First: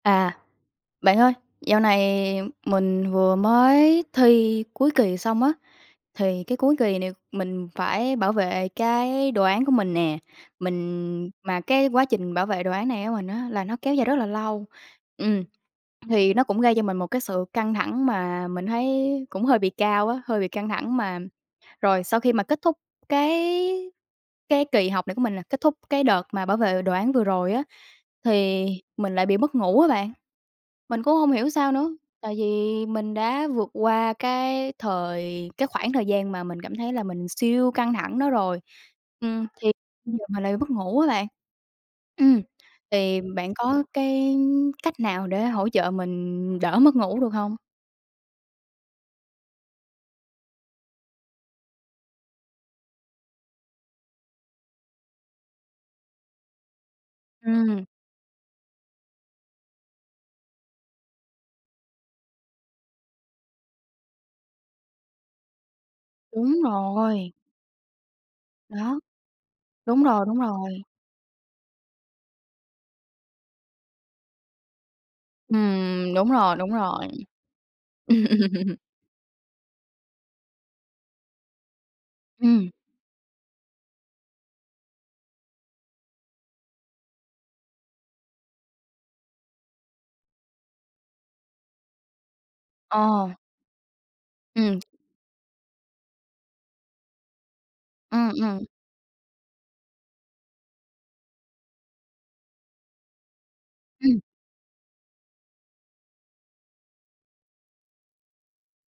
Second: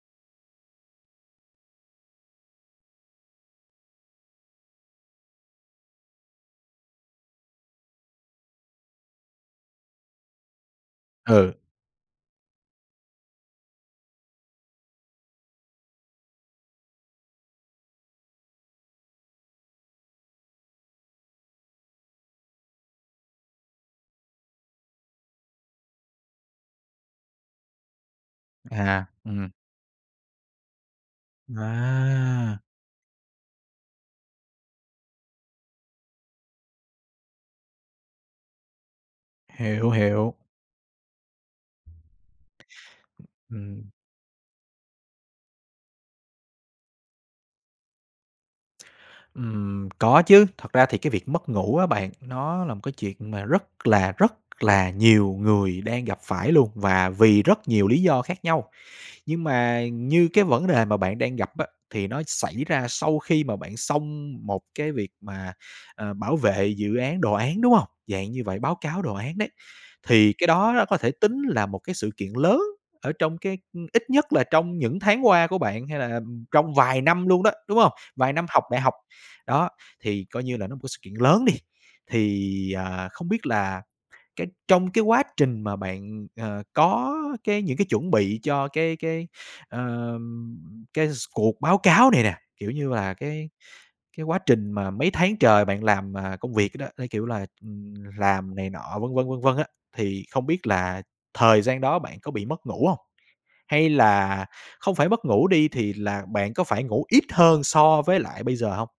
À, bạn ơi, dạo này mình vừa mới thi cuối kỳ xong á, thì cái cuối kỳ này mình phải bảo vệ cái đồ án của mình nè. Mình Ừ. mà cái quá trình bảo vệ đồ án này của mình á là nó kéo dài rất là lâu. Ừm, thì nó cũng gây cho mình một cái sự căng thẳng mà mình thấy cũng hơi bị cao á, hơi bị căng thẳng mà Rồi, sau khi mà kết thúc cái cái kỳ học này của mình nè, kết thúc cái đợt mà bảo vệ đồ án vừa rồi á, thì À, mình lại bị ừm. mất ngủ á bạn. Mình cũng hông hiểu sao nữa, tại À! vì mình đã vượt qua cái thời cái khoảng thời gian mà mình cảm thấy là mình siêu căng thẳng đó rồi. Ừm, thì Hiểu, bây giờ hiểu. mình lại mất ngủ á bạn. Ừm, thì bạn có Ừm. cái cách nào để hỗ trợ mình đỡ mất ngủ được hông? Ừm, có chứ. Thật ra thì cái việc mất ngủ á bạn, nó là một cái chuyện mà rất là, rất là nhiều người đang gặp phải luôn, và vì rất Ừm. nhiều lý do khác nhau. Nhưng mà như cái vẫn đề mà bạn đang gặp á, thì nó xảy ra sau khi mà bạn xong một cái việc mà, ờ, bảo Đúng vệ dự án, rồi. đồ án, đúng hông? Dạng như vậy, báo Đó. cáo đồ án đấy. Đúng rồi, Thì đúng cái đó rồi. nó có thể tính là một cái sự kiện lớn ở trong cái ừm, ít nhất là trong những tháng qua của bạn, hay là, Ừm, đúng ừm, rồi, đúng trong vài rồi. năm luôn đó, đúng hông? Vài năm học đại học, đó, thì coi như là nó một cái sự kiện lớn đi. Ừm. Thì, à, không biết là cái trong cái quá trình mà bạn, ờ, có cái những cái chuẩn bị cho cái cái, ờ, cái s cuộc báo cáo này nè, kiểu như là, Ờ. cái cái quá trình Ừm. mà mấy tháng trời bạn làm, ờ, công việc, ơ, đó, theo kiểu là, ừm, Ừm, làm ừm. này nọ vân vân, vân vân á, thì không biết là thời gian đó bạn có bị mất ngủ hông? Hay Ừm. là không phải mất ngủ đi thì là bạn có phải ngủ ít hơn so với lại bây giờ hông?